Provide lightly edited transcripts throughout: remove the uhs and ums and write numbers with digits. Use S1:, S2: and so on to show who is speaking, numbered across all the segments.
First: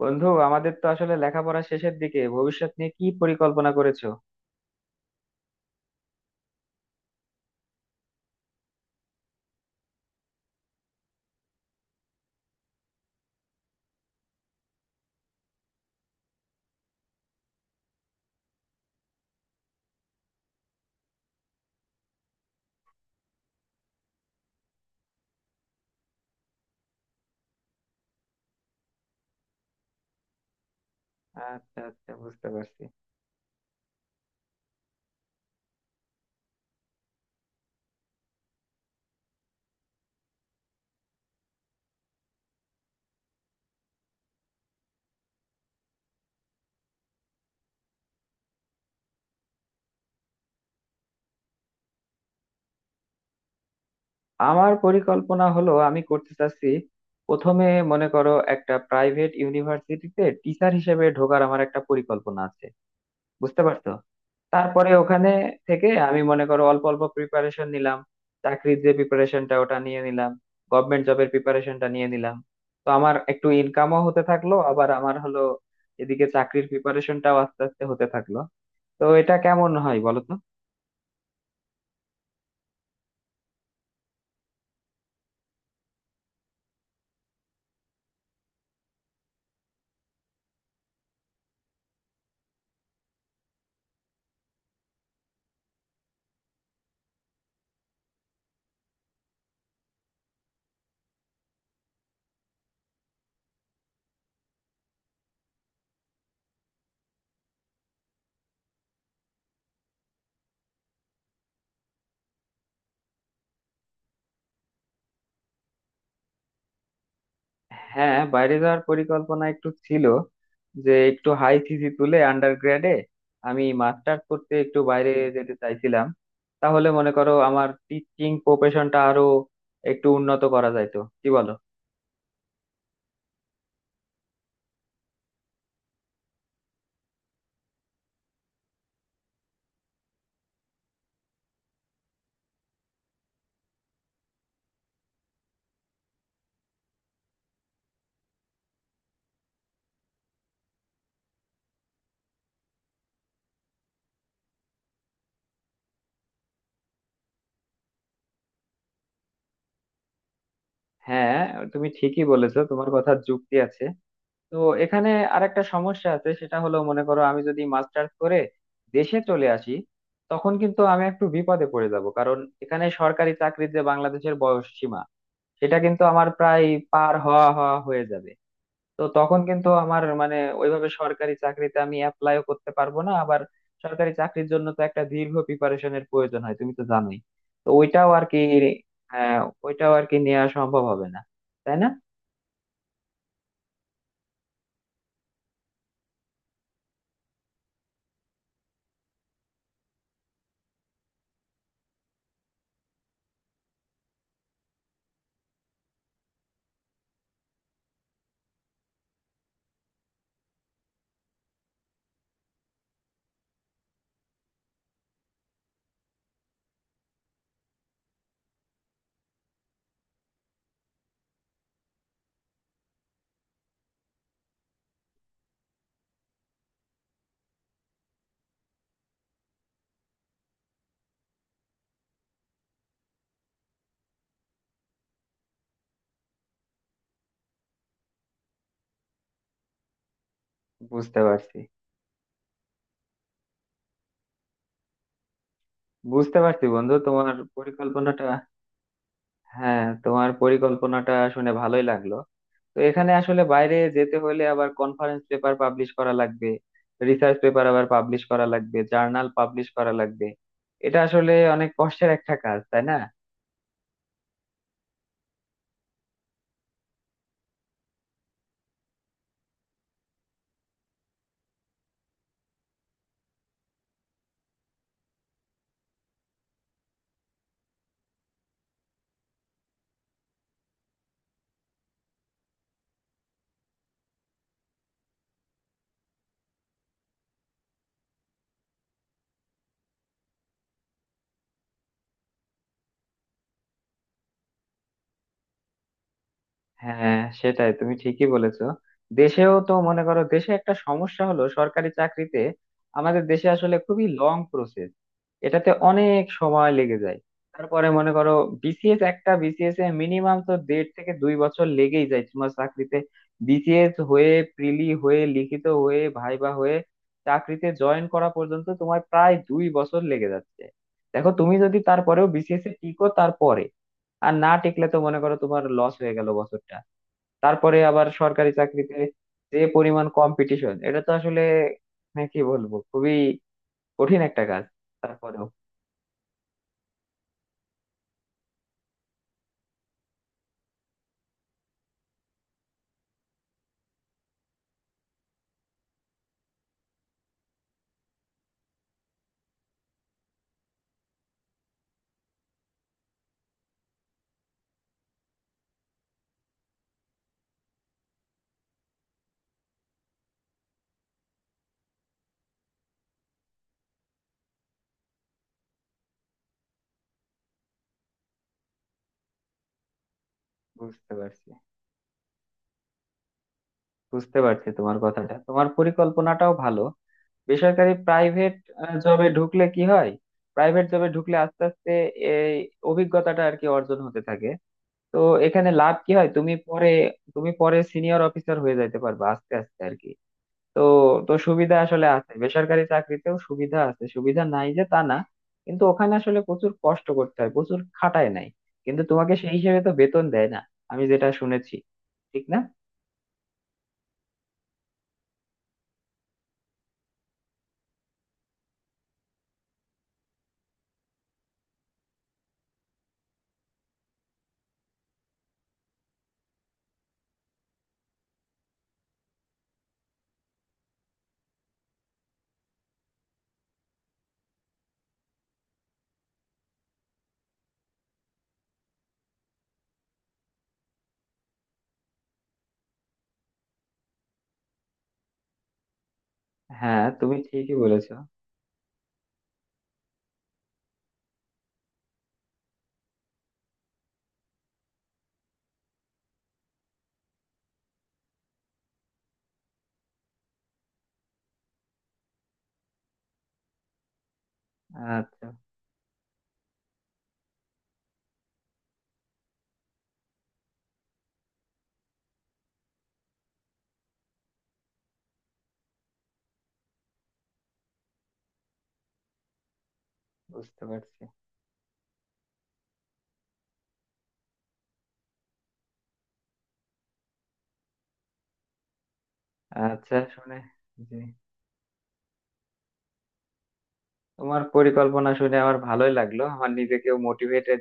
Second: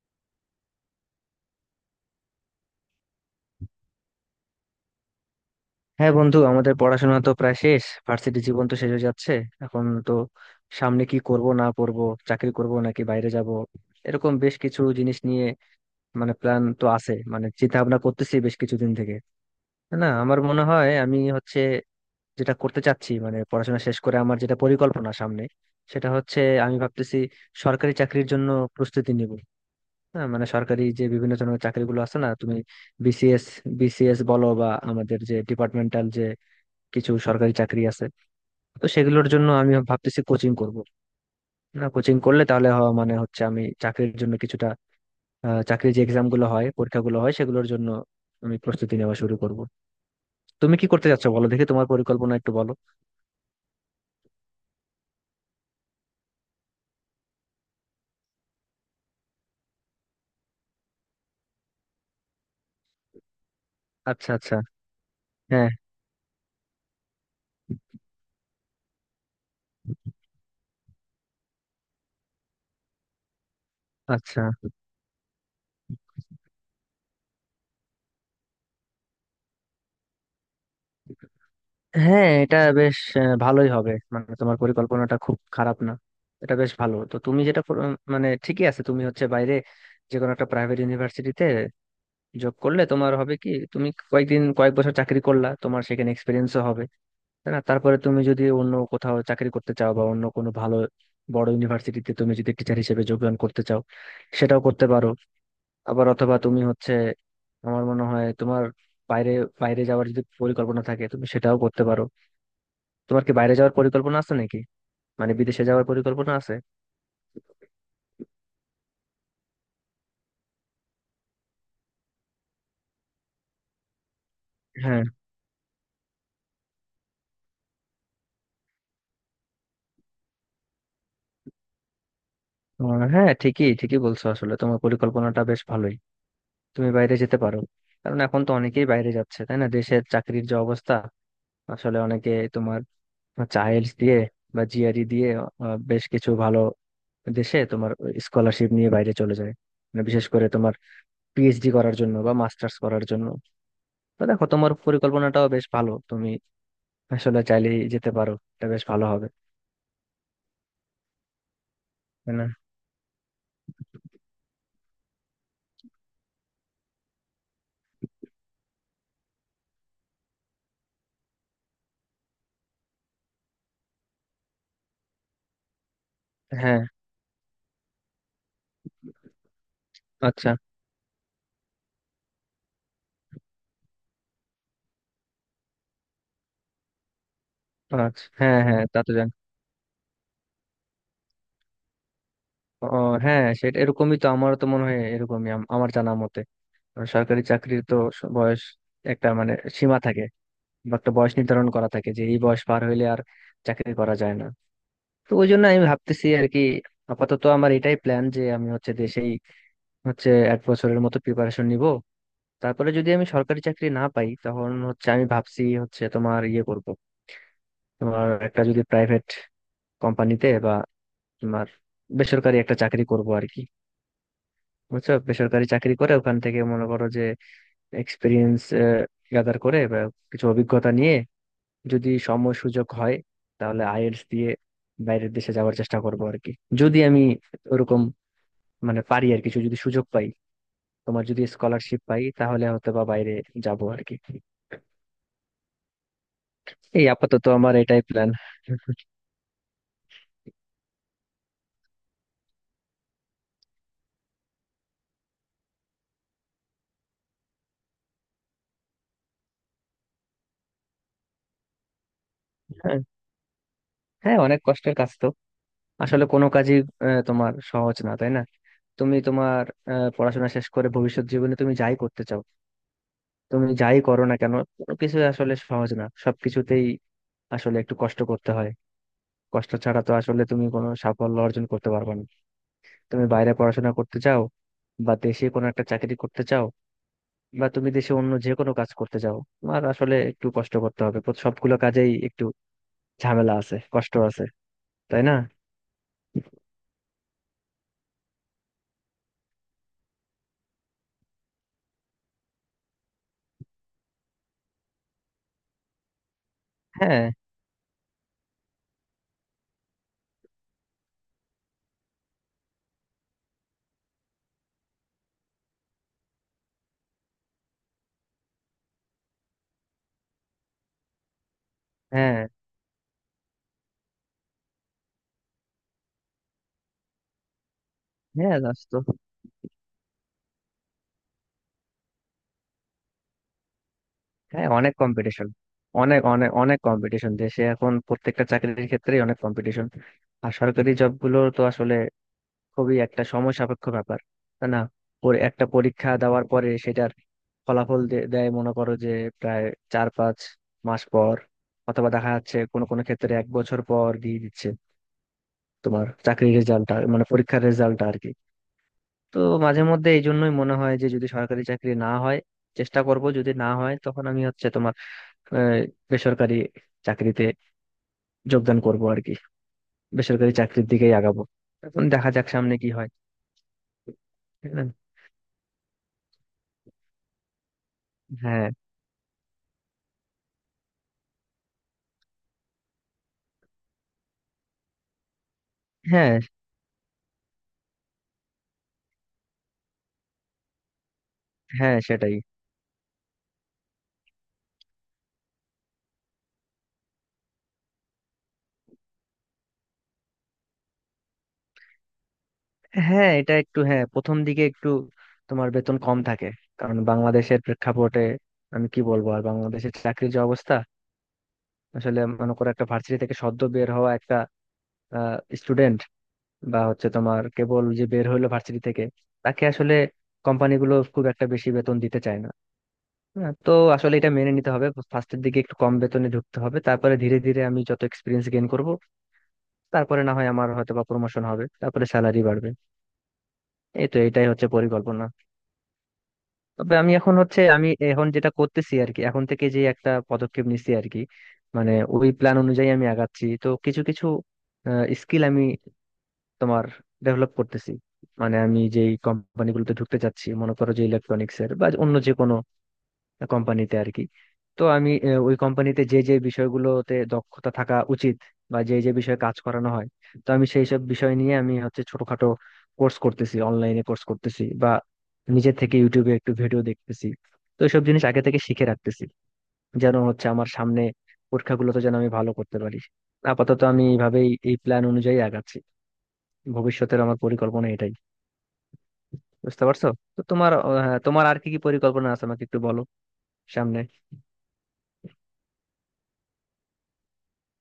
S1: বন্ধু, আমাদের তো আসলে লেখাপড়া শেষের দিকে, ভবিষ্যৎ নিয়ে কি পরিকল্পনা করেছো?
S2: হ্যাঁ বন্ধু, আমাদের পড়াশোনা তো প্রায় শেষ, ভার্সিটি জীবন তো শেষ হয়ে যাচ্ছে। এখন তো সামনে কি করব না করব, চাকরি করব নাকি বাইরে যাব, এরকম বেশ কিছু জিনিস নিয়ে মানে প্ল্যান তো আছে, মানে চিন্তা ভাবনা করতেছি বেশ কিছুদিন থেকে। না, আমার মনে হয় আমি হচ্ছে যেটা করতে চাচ্ছি, মানে পড়াশোনা শেষ করে আমার যেটা পরিকল্পনা সামনে, সেটা হচ্ছে আমি ভাবতেছি সরকারি চাকরির জন্য প্রস্তুতি নিব। হ্যাঁ, মানে সরকারি যে বিভিন্ন ধরনের
S1: আচ্ছা,
S2: চাকরিগুলো
S1: আচ্ছা,
S2: আছে না
S1: বুঝতে
S2: তুমি,
S1: পারছি।
S2: বিসিএস, বিসিএস বলো বা আমাদের যে ডিপার্টমেন্টাল কিছু সরকারি চাকরি আছে, তো সেগুলোর জন্য আমি ভাবতেছি কোচিং করব। না কোচিং করলে তাহলে মানে হচ্ছে আমি চাকরির জন্য কিছুটা চাকরির যে এক্সাম গুলো হয়, পরীক্ষাগুলো হয় সেগুলোর জন্য আমি প্রস্তুতি নেওয়া শুরু করব। তুমি কি করতে যাচ্ছ বলো দেখি, তোমার পরিকল্পনা একটু বলো।
S1: আমার পরিকল্পনা হলো, আমি করতে চাচ্ছি প্রথমে, মনে করো একটা প্রাইভেট ইউনিভার্সিটিতে টিচার হিসেবে ঢোকার আমার একটা পরিকল্পনা আছে। বুঝতে পারছো?
S2: আচ্ছা আচ্ছা।
S1: তারপরে ওখানে
S2: হ্যাঁ।
S1: থেকে আমি মনে করো অল্প অল্প প্রিপারেশন নিলাম, চাকরির যে প্রিপারেশনটা ওটা নিয়ে নিলাম, গভর্নমেন্ট জবের প্রিপারেশনটা নিয়ে নিলাম। তো আমার একটু ইনকামও হতে
S2: আচ্ছা।
S1: থাকলো, আবার আমার হলো এদিকে চাকরির প্রিপারেশনটাও আস্তে আস্তে হতে থাকলো। তো এটা কেমন হয় বলো তো?
S2: হ্যাঁ, এটা বেশ ভালোই হবে, মানে তোমার পরিকল্পনাটা খুব খারাপ না, এটা বেশ ভালো। তো তুমি মানে ঠিকই আছে, তুমি হচ্ছে বাইরে যে কোনো একটা প্রাইভেট ইউনিভার্সিটিতে জব করলে, তোমার হবে কি তুমি কয়েকদিন কয়েক বছর চাকরি করলা, তোমার সেখানে এক্সপিরিয়েন্সও হবে, তাই না? তারপরে তুমি যদি অন্য কোথাও চাকরি করতে চাও বা অন্য কোনো ভালো বড় ইউনিভার্সিটিতে তুমি যদি টিচার হিসেবে যোগদান করতে চাও, সেটাও করতে পারো। আবার অথবা তুমি হচ্ছে, আমার মনে হয় তোমার বাইরে বাইরে যাওয়ার যদি পরিকল্পনা থাকে, তুমি সেটাও করতে পারো। তোমার কি বাইরে যাওয়ার পরিকল্পনা আছে নাকি, মানে বিদেশে যাওয়ার পরিকল্পনা আছে?
S1: হ্যাঁ, বাইরে যাওয়ার পরিকল্পনা একটু ছিল, যে একটু হাই সিসি তুলে আন্ডারগ্রেডে আমি মাস্টার্স করতে একটু
S2: হ্যাঁ।
S1: বাইরে যেতে চাইছিলাম। তাহলে মনে করো আমার টিচিং প্রফেশনটা আরো একটু উন্নত করা যাইতো, কি বলো?
S2: হ্যাঁ, ঠিকই ঠিকই বলছো, আসলে তোমার পরিকল্পনাটা বেশ ভালোই, তুমি বাইরে যেতে পারো। কারণ এখন তো অনেকেই বাইরে যাচ্ছে, তাই না? দেশের চাকরির যে অবস্থা, আসলে অনেকে তোমার চাইল্ডস দিয়ে বা জিআরই দিয়ে বেশ কিছু ভালো দেশে তোমার স্কলারশিপ নিয়ে বাইরে চলে যায়, মানে বিশেষ করে তোমার পিএইচডি করার জন্য বা মাস্টার্স করার জন্য। তো দেখো, তোমার পরিকল্পনাটাও বেশ ভালো, তুমি আসলে চাইলেই যেতে পারো, এটা বেশ ভালো হবে।
S1: হ্যাঁ, তুমি ঠিকই
S2: তাই না?
S1: বলেছো, তোমার কথা যুক্তি আছে। তো এখানে আরেকটা সমস্যা আছে, সেটা হলো মনে করো আমি যদি মাস্টার্স করে দেশে চলে আসি, তখন কিন্তু আমি একটু বিপদে পড়ে যাব, কারণ এখানে সরকারি চাকরির যে বাংলাদেশের বয়স সীমা, সেটা কিন্তু আমার প্রায়
S2: হ্যাঁ।
S1: পার হওয়া হওয়া হয়ে যাবে। তো তখন কিন্তু আমার মানে,
S2: আচ্ছা
S1: ওইভাবে সরকারি চাকরিতে আমি অ্যাপ্লাইও করতে পারবো না। আবার সরকারি চাকরির জন্য তো একটা দীর্ঘ প্রিপারেশনের প্রয়োজন হয়, তুমি তো জানোই। তো ওইটাও আর
S2: আচ্ছা।
S1: কি,
S2: হ্যাঁ হ্যাঁ, তা তো জানি।
S1: হ্যাঁ, ওইটাও আর কি নেওয়া সম্ভব হবে না, তাই না?
S2: ও হ্যাঁ, সেটা এরকমই, তো আমারও তো মনে হয় এরকমই, আমার জানা মতে। কারণ সরকারি চাকরির তো বয়স একটা মানে সীমা থাকে, বা একটা বয়স নির্ধারণ করা থাকে যে এই বয়স পার হইলে আর চাকরি করা যায় না। তো ওই জন্য আমি ভাবতেছি আর কি, আপাতত আমার এটাই প্ল্যান যে আমি হচ্ছে দেশেই হচ্ছে এক বছরের মতো প্রিপারেশন নিব, তারপরে যদি আমি সরকারি চাকরি না পাই, তখন হচ্ছে আমি ভাবছি হচ্ছে তোমার ইয়ে করব, তোমার একটা যদি প্রাইভেট কোম্পানিতে বা তোমার বেসরকারি একটা চাকরি করব আর কি। বুঝছো, বেসরকারি চাকরি করে ওখান থেকে মনে করো যে এক্সপিরিয়েন্স গ্যাদার করে বা কিছু অভিজ্ঞতা নিয়ে, যদি সময় সুযোগ হয়, তাহলে আইএলটিএস দিয়ে বাইরের দেশে যাওয়ার চেষ্টা করবো আর কি। যদি আমি ওরকম মানে পারি, আর কিছু যদি সুযোগ পাই,
S1: বুঝতে
S2: তোমার যদি
S1: পারছি।
S2: স্কলারশিপ পাই, তাহলে হয়তো বা বাইরে যাবো আর কি।
S1: বুঝতে পারছি বন্ধু
S2: এই
S1: তোমার
S2: আপাতত আমার এটাই
S1: পরিকল্পনাটা।
S2: প্ল্যান।
S1: হ্যাঁ, তোমার পরিকল্পনাটা শুনে ভালোই লাগলো। তো এখানে আসলে বাইরে যেতে হলে আবার কনফারেন্স পেপার পাবলিশ করা লাগবে, রিসার্চ পেপার আবার পাবলিশ করা লাগবে, জার্নাল পাবলিশ করা লাগবে। এটা আসলে অনেক কষ্টের একটা কাজ, তাই না?
S2: হ্যাঁ। হ্যাঁ অনেক কষ্টের কাজ তো, আসলে কোনো কাজই তোমার সহজ না, তাই না? তুমি তোমার পড়াশোনা শেষ করে ভবিষ্যৎ জীবনে তুমি যাই করতে চাও, তুমি যাই করো না কেন, কোনো কিছু আসলে সহজ না, সবকিছুতেই আসলে একটু কষ্ট করতে হয়। কষ্ট ছাড়া তো আসলে তুমি কোনো সাফল্য অর্জন করতে পারবে না। তুমি বাইরে পড়াশোনা করতে চাও, বা দেশে কোনো একটা চাকরি করতে চাও, বা তুমি দেশে অন্য যে কোনো কাজ করতে চাও, তোমার আসলে একটু কষ্ট করতে হবে, সবগুলো কাজেই একটু ঝামেলা আছে, কষ্ট আছে, তাই না?
S1: হ্যাঁ, সেটাই, তুমি ঠিকই বলেছো। দেশেও তো মনে করো দেশে একটা সমস্যা হলো, সরকারি চাকরিতে আমাদের দেশে আসলে খুবই লং প্রসেস, এটাতে অনেক সময় লেগে যায়।
S2: হ্যাঁ।
S1: তারপরে মনে করো বিসিএস এ মিনিমাম তো দেড় থেকে 2 বছর লেগেই যায় তোমার চাকরিতে। বিসিএস হয়ে, প্রিলি হয়ে, লিখিত হয়ে, ভাইবা হয়ে, চাকরিতে জয়েন করা পর্যন্ত তোমার প্রায় 2 বছর লেগে যাচ্ছে। দেখো, তুমি যদি তারপরেও
S2: হ্যাঁ।
S1: বিসিএস এ টিকো তারপরে, আর না টিকলে তো মনে করো তোমার লস হয়ে গেল বছরটা। তারপরে আবার সরকারি
S2: হ্যাঁ দাস
S1: চাকরিতে
S2: তো।
S1: যে পরিমাণ কম্পিটিশন, এটা তো আসলে, মানে কি বলবো, খুবই কঠিন একটা কাজ।
S2: হ্যাঁ অনেক
S1: তারপরেও
S2: কম্পিটিশন, অনেক অনেক অনেক কম্পিটিশন, দেশে এখন প্রত্যেকটা চাকরির ক্ষেত্রেই অনেক কম্পিটিশন। আর সরকারি জবগুলো তো আসলে খুবই একটা সময় সাপেক্ষ ব্যাপার, তাই না? একটা পরীক্ষা দেওয়ার পরে সেটার ফলাফল দেয় মনে করো যে প্রায় চার পাঁচ মাস পর, অথবা দেখা যাচ্ছে কোনো কোনো ক্ষেত্রে এক বছর পর দিয়ে দিচ্ছে তোমার চাকরির রেজাল্টটা, মানে পরীক্ষার রেজাল্টটা আর কি। তো মাঝে মধ্যে এই জন্যই মনে হয় যে যদি সরকারি চাকরি না হয়, চেষ্টা করব, যদি না হয় তখন আমি হচ্ছে তোমার আহ, বেসরকারি চাকরিতে যোগদান করব আর কি, বেসরকারি চাকরির
S1: বুঝতে
S2: দিকেই আগাবো।
S1: পারছি।
S2: এখন দেখা যাক সামনে কি হয়।
S1: বুঝতে পারছি
S2: তাই না?
S1: তোমার কথাটা, তোমার পরিকল্পনাটাও ভালো। বেসরকারি প্রাইভেট
S2: হ্যাঁ।
S1: জবে ঢুকলে কি হয়? প্রাইভেট জবে ঢুকলে আস্তে আস্তে এই অভিজ্ঞতাটা আর কি অর্জন হতে থাকে। তো এখানে লাভ কি হয়,
S2: হ্যাঁ।
S1: তুমি পরে, তুমি পরে সিনিয়র অফিসার হয়ে যাইতে পারবে আস্তে আস্তে আর কি। তো তো সুবিধা
S2: হ্যাঁ
S1: আসলে আছে,
S2: সেটাই।
S1: বেসরকারি চাকরিতেও সুবিধা আছে, সুবিধা নাই যে তা না। কিন্তু ওখানে আসলে প্রচুর কষ্ট করতে হয়, প্রচুর খাটায় নাই কিন্তু তোমাকে, সেই হিসেবে তো বেতন দেয় না, আমি যেটা শুনেছি, ঠিক না?
S2: হ্যাঁ এটা একটু, হ্যাঁ প্রথম দিকে একটু তোমার বেতন কম থাকে, কারণ বাংলাদেশের প্রেক্ষাপটে আমি কি বলবো আর, বাংলাদেশের চাকরির যে অবস্থা, আসলে মনে করো একটা ভার্সিটি থেকে সদ্য বের হওয়া একটা স্টুডেন্ট, বা হচ্ছে তোমার কেবল যে বের হইলো ভার্সিটি থেকে, তাকে আসলে কোম্পানিগুলো খুব একটা বেশি বেতন দিতে চায় না। হ্যাঁ, তো আসলে এটা মেনে নিতে হবে, ফার্স্টের দিকে একটু কম বেতনে ঢুকতে হবে, তারপরে ধীরে ধীরে আমি যত এক্সপিরিয়েন্স গেইন করব, তারপরে না হয় আমার হয়তো বা প্রমোশন হবে, তারপরে স্যালারি বাড়বে। এই তো এটাই হচ্ছে পরিকল্পনা। তবে
S1: হ্যাঁ,
S2: আমি এখন
S1: তুমি
S2: হচ্ছে
S1: ঠিকই
S2: আমি
S1: বলেছো।
S2: এখন যেটা করতেছি আর কি, এখন থেকে যে একটা পদক্ষেপ নিচ্ছি আর কি, মানে ওই প্ল্যান অনুযায়ী আমি আগাচ্ছি, তো কিছু কিছু স্কিল আমি তোমার ডেভেলপ করতেছি। মানে আমি যেই কোম্পানিগুলোতে ঢুকতে চাচ্ছি, মনে করো যে ইলেকট্রনিক্স এর বা অন্য যে কোনো কোম্পানিতে আর কি, তো আমি
S1: আচ্ছা,
S2: ওই কোম্পানিতে যে যে বিষয়গুলোতে দক্ষতা থাকা উচিত, বা যে যে বিষয়ে কাজ করানো হয়, তো আমি সেই সব বিষয় নিয়ে আমি হচ্ছে ছোটখাটো কোর্স করতেছি, অনলাইনে কোর্স করতেছি, বা নিজে থেকে ইউটিউবে একটু ভিডিও দেখতেছি। তো সব জিনিস আগে থেকে শিখে রাখতেছি যেন হচ্ছে আমার
S1: বুঝতে
S2: সামনে
S1: পারছি।
S2: পরীক্ষাগুলোতে যেন আমি ভালো করতে পারি। আপাতত আমি এইভাবেই এই প্ল্যান অনুযায়ী আগাচ্ছি, ভবিষ্যতের আমার পরিকল্পনা এটাই। বুঝতে পারছো?
S1: আচ্ছা,
S2: তো
S1: শুনে,
S2: তোমার
S1: জি,
S2: তোমার আর কি কি পরিকল্পনা আছে আমাকে একটু বলো সামনে।
S1: তোমার পরিকল্পনা শুনে আমার ভালোই লাগলো, আমার নিজেকেও মোটিভেটেড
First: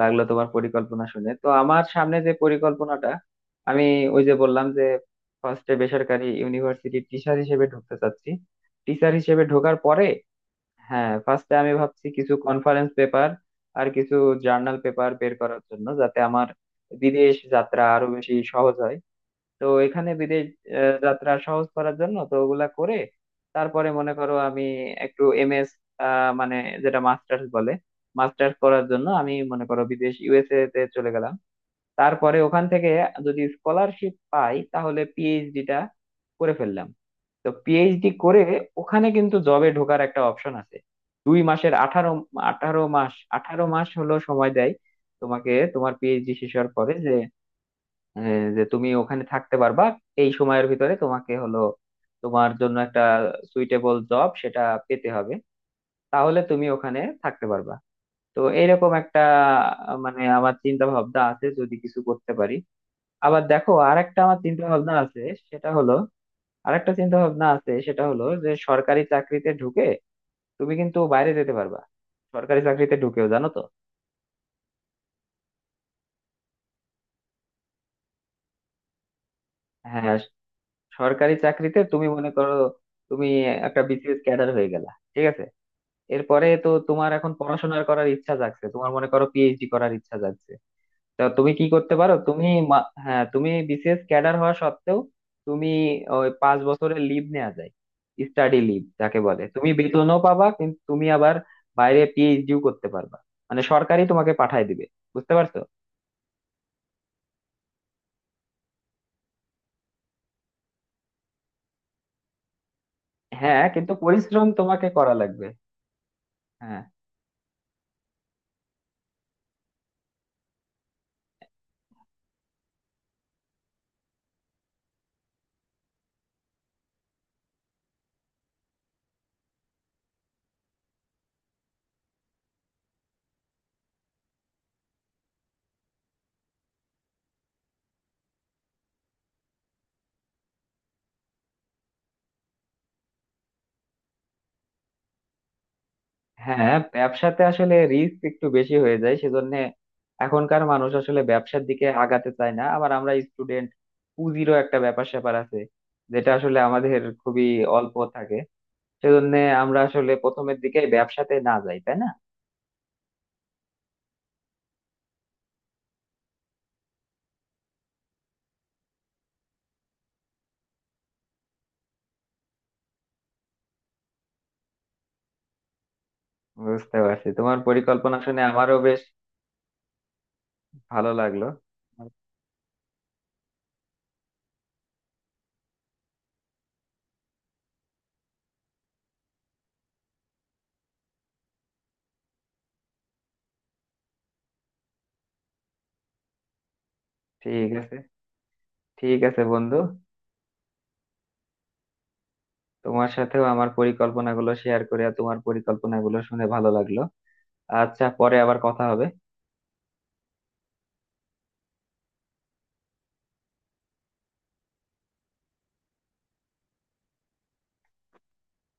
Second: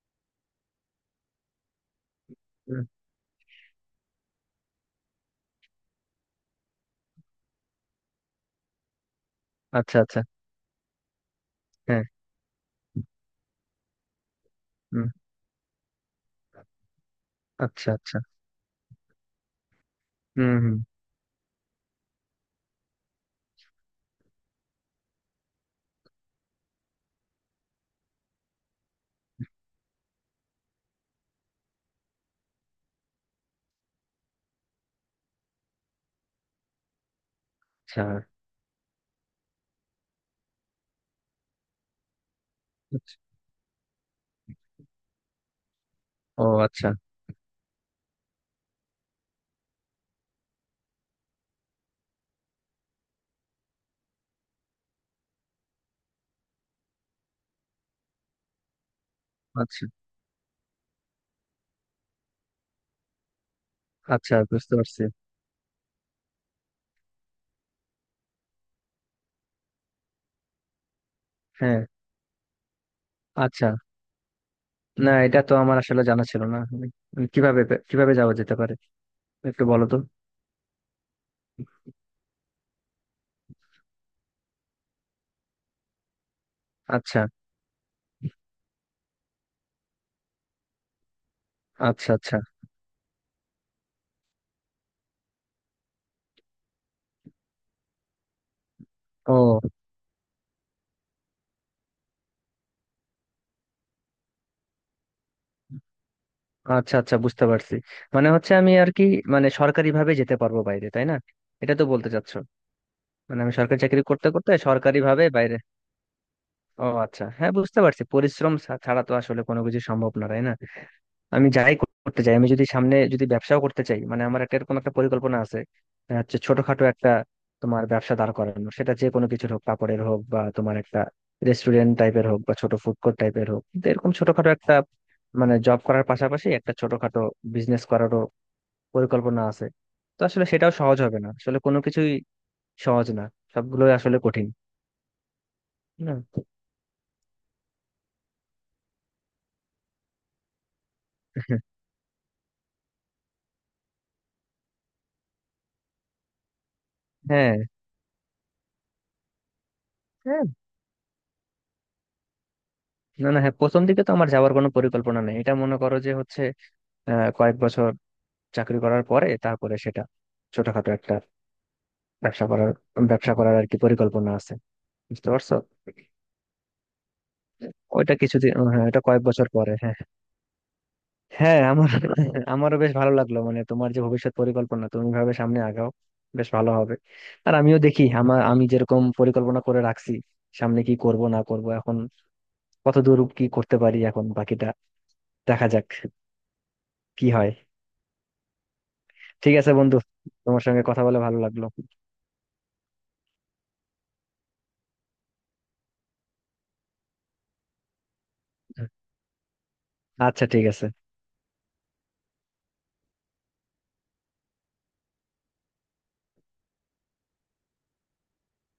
S1: লাগলো তোমার পরিকল্পনা শুনে। তো আমার সামনে যে
S2: হুম।
S1: পরিকল্পনাটা, আমি ওই যে বললাম যে, ফার্স্টে বেসরকারি ইউনিভার্সিটির টিচার হিসেবে ঢুকতে চাচ্ছি। টিচার হিসেবে ঢোকার
S2: আচ্ছা
S1: পরে
S2: আচ্ছা।
S1: হ্যাঁ, ফার্স্টে আমি
S2: হ্যাঁ।
S1: ভাবছি কিছু কনফারেন্স পেপার আর কিছু জার্নাল
S2: হুম।
S1: পেপার বের করার জন্য, যাতে আমার বিদেশ যাত্রা
S2: আচ্ছা
S1: আরো
S2: আচ্ছা।
S1: বেশি সহজ হয়। তো এখানে বিদেশ
S2: হুম হুম।
S1: যাত্রা সহজ করার জন্য তো ওগুলা করে। তারপরে মনে করো আমি একটু এমএস, মানে যেটা মাস্টার্স বলে, মাস্টার্স করার জন্য আমি মনে করো বিদেশ ইউএসএ তে চলে গেলাম। তারপরে ওখান থেকে যদি স্কলারশিপ পাই তাহলে পিএইচডিটা করে ফেললাম। তো
S2: আচ্ছা।
S1: পিএইচডি করে ওখানে কিন্তু জবে ঢোকার একটা অপশন আছে। দুই মাসের আঠারো আঠারো মাস
S2: আচ্ছা।
S1: 18 মাস হলো সময় দেয় তোমাকে তোমার পিএইচডি
S2: ও
S1: শেষ হওয়ার
S2: আচ্ছা।
S1: পরে, যে, হ্যাঁ, যে তুমি ওখানে থাকতে পারবা। এই সময়ের ভিতরে তোমাকে হলো তোমার জন্য একটা সুইটেবল জব সেটা পেতে হবে, তাহলে তুমি ওখানে থাকতে পারবা। তো এরকম একটা
S2: আচ্ছা
S1: মানে আমার চিন্তা ভাবনা আছে যদি কিছু করতে পারি। আবার দেখো, আর একটা
S2: আচ্ছা,
S1: আমার চিন্তা
S2: বুঝতে
S1: ভাবনা
S2: পারছি।
S1: আছে, সেটা হলো আর একটা চিন্তা ভাবনা আছে সেটা হলো যে, সরকারি চাকরিতে ঢুকে তুমি কিন্তু বাইরে যেতে পারবা,
S2: হ্যাঁ।
S1: সরকারি চাকরিতে ঢুকেও, জানো তো?
S2: আচ্ছা। না এটা তো আমার আসলে জানা ছিল না, আমি কিভাবে, কিভাবে যাওয়া যেতে পারে একটু বলো তো।
S1: হ্যাঁ, সরকারি চাকরিতে তুমি মনে করো তুমি একটা বিসিএস ক্যাডার হয়ে গেলা, ঠিক আছে। এরপরে তো তোমার
S2: আচ্ছা।
S1: এখন পড়াশোনার করার ইচ্ছা জাগছে, তোমার মনে করো পিএইচডি করার ইচ্ছা জাগছে। তা তুমি কি করতে
S2: আচ্ছা
S1: পারো,
S2: আচ্ছা।
S1: তুমি হ্যাঁ, তুমি বিসিএস ক্যাডার হওয়া সত্ত্বেও তুমি ওই 5 বছরের লিভ নেওয়া যায়, স্টাডি লিভ যাকে বলে,
S2: ও
S1: তুমি বেতনও পাবা কিন্তু তুমি আবার বাইরে পিএইচডিও করতে পারবা। মানে সরকারি তোমাকে পাঠায় দিবে। বুঝতে পারছো?
S2: আচ্ছা, আচ্ছা বুঝতে পারছি। মানে হচ্ছে আমি আর কি, মানে সরকারি ভাবে যেতে পারবো বাইরে, তাই না? এটা তো বলতে চাচ্ছো, মানে আমি
S1: হ্যাঁ,
S2: সরকারি
S1: কিন্তু
S2: চাকরি করতে
S1: পরিশ্রম
S2: করতে
S1: তোমাকে
S2: সরকারি
S1: করা
S2: ভাবে
S1: লাগবে।
S2: বাইরে।
S1: হ্যাঁ।
S2: ও আচ্ছা হ্যাঁ বুঝতে পারছি, পরিশ্রম ছাড়া তো আসলে কোনো কিছু সম্ভব না, তাই না? আমি যাই করতে চাই, আমি যদি সামনে যদি ব্যবসাও করতে চাই, মানে আমার একটা এরকম একটা পরিকল্পনা আছে হচ্ছে ছোটখাটো একটা তোমার ব্যবসা দাঁড় করানো, সেটা যে কোনো কিছুর হোক, কাপড়ের হোক বা তোমার একটা রেস্টুরেন্ট টাইপের হোক বা ছোট ফুড কোর্ট টাইপের হোক, তো এরকম ছোটখাটো একটা, মানে জব করার পাশাপাশি একটা ছোটখাটো বিজনেস করারও পরিকল্পনা আছে। তো আসলে সেটাও সহজ হবে না, আসলে কোনো কিছুই সহজ না, সবগুলোই আসলে কঠিন, না?
S1: হ্যাঁ, ব্যবসাতে আসলে রিস্ক একটু বেশি হয়ে যায়, সেজন্য এখনকার মানুষ আসলে ব্যবসার দিকে আগাতে চায় না, আবার আমরা স্টুডেন্ট, পুঁজিরও একটা ব্যাপার স্যাপার আছে, যেটা আসলে আমাদের খুবই
S2: হ্যাঁ।
S1: অল্প থাকে। সেজন্য আমরা আসলে
S2: হ্যাঁ।
S1: প্রথমের দিকে ব্যবসাতে না যাই, তাই না?
S2: না না, হ্যাঁ প্রথম দিকে তো আমার যাওয়ার কোনো পরিকল্পনা নেই, এটা মনে করো যে হচ্ছে কয়েক বছর চাকরি করার পরে, তারপরে সেটা ছোটখাটো একটা ব্যবসা করার ব্যবসা করার আর কি পরিকল্পনা আছে। বুঝতে পারছো?
S1: বুঝতে পারছি, তোমার
S2: ওইটা
S1: পরিকল্পনা শুনে
S2: কিছুদিন,
S1: আমারও
S2: হ্যাঁ
S1: বেশ
S2: এটা কয়েক বছর পরে। হ্যাঁ।
S1: ভালো লাগলো।
S2: হ্যাঁ আমার, আমারও বেশ ভালো লাগলো, মানে তোমার যে ভবিষ্যৎ পরিকল্পনা, তুমি ভাবে সামনে আগাও, বেশ ভালো হবে। আর আমিও দেখি, আমার আমি যেরকম পরিকল্পনা করে রাখছি, সামনে কি করব না করব, এখন কত দূর কি করতে পারি, এখন বাকিটা দেখা যাক কি হয়।
S1: ঠিক আছে। ঠিক আছে
S2: ঠিক আছে
S1: বন্ধু।
S2: বন্ধু, তোমার সঙ্গে কথা বলে ভালো লাগলো।
S1: তোমার সাথেও আমার পরিকল্পনাগুলো শেয়ার করে আর তোমার পরিকল্পনাগুলো শুনে ভালো লাগলো। আচ্ছা, পরে আবার কথা হবে।
S2: আচ্ছা, ঠিক আছে।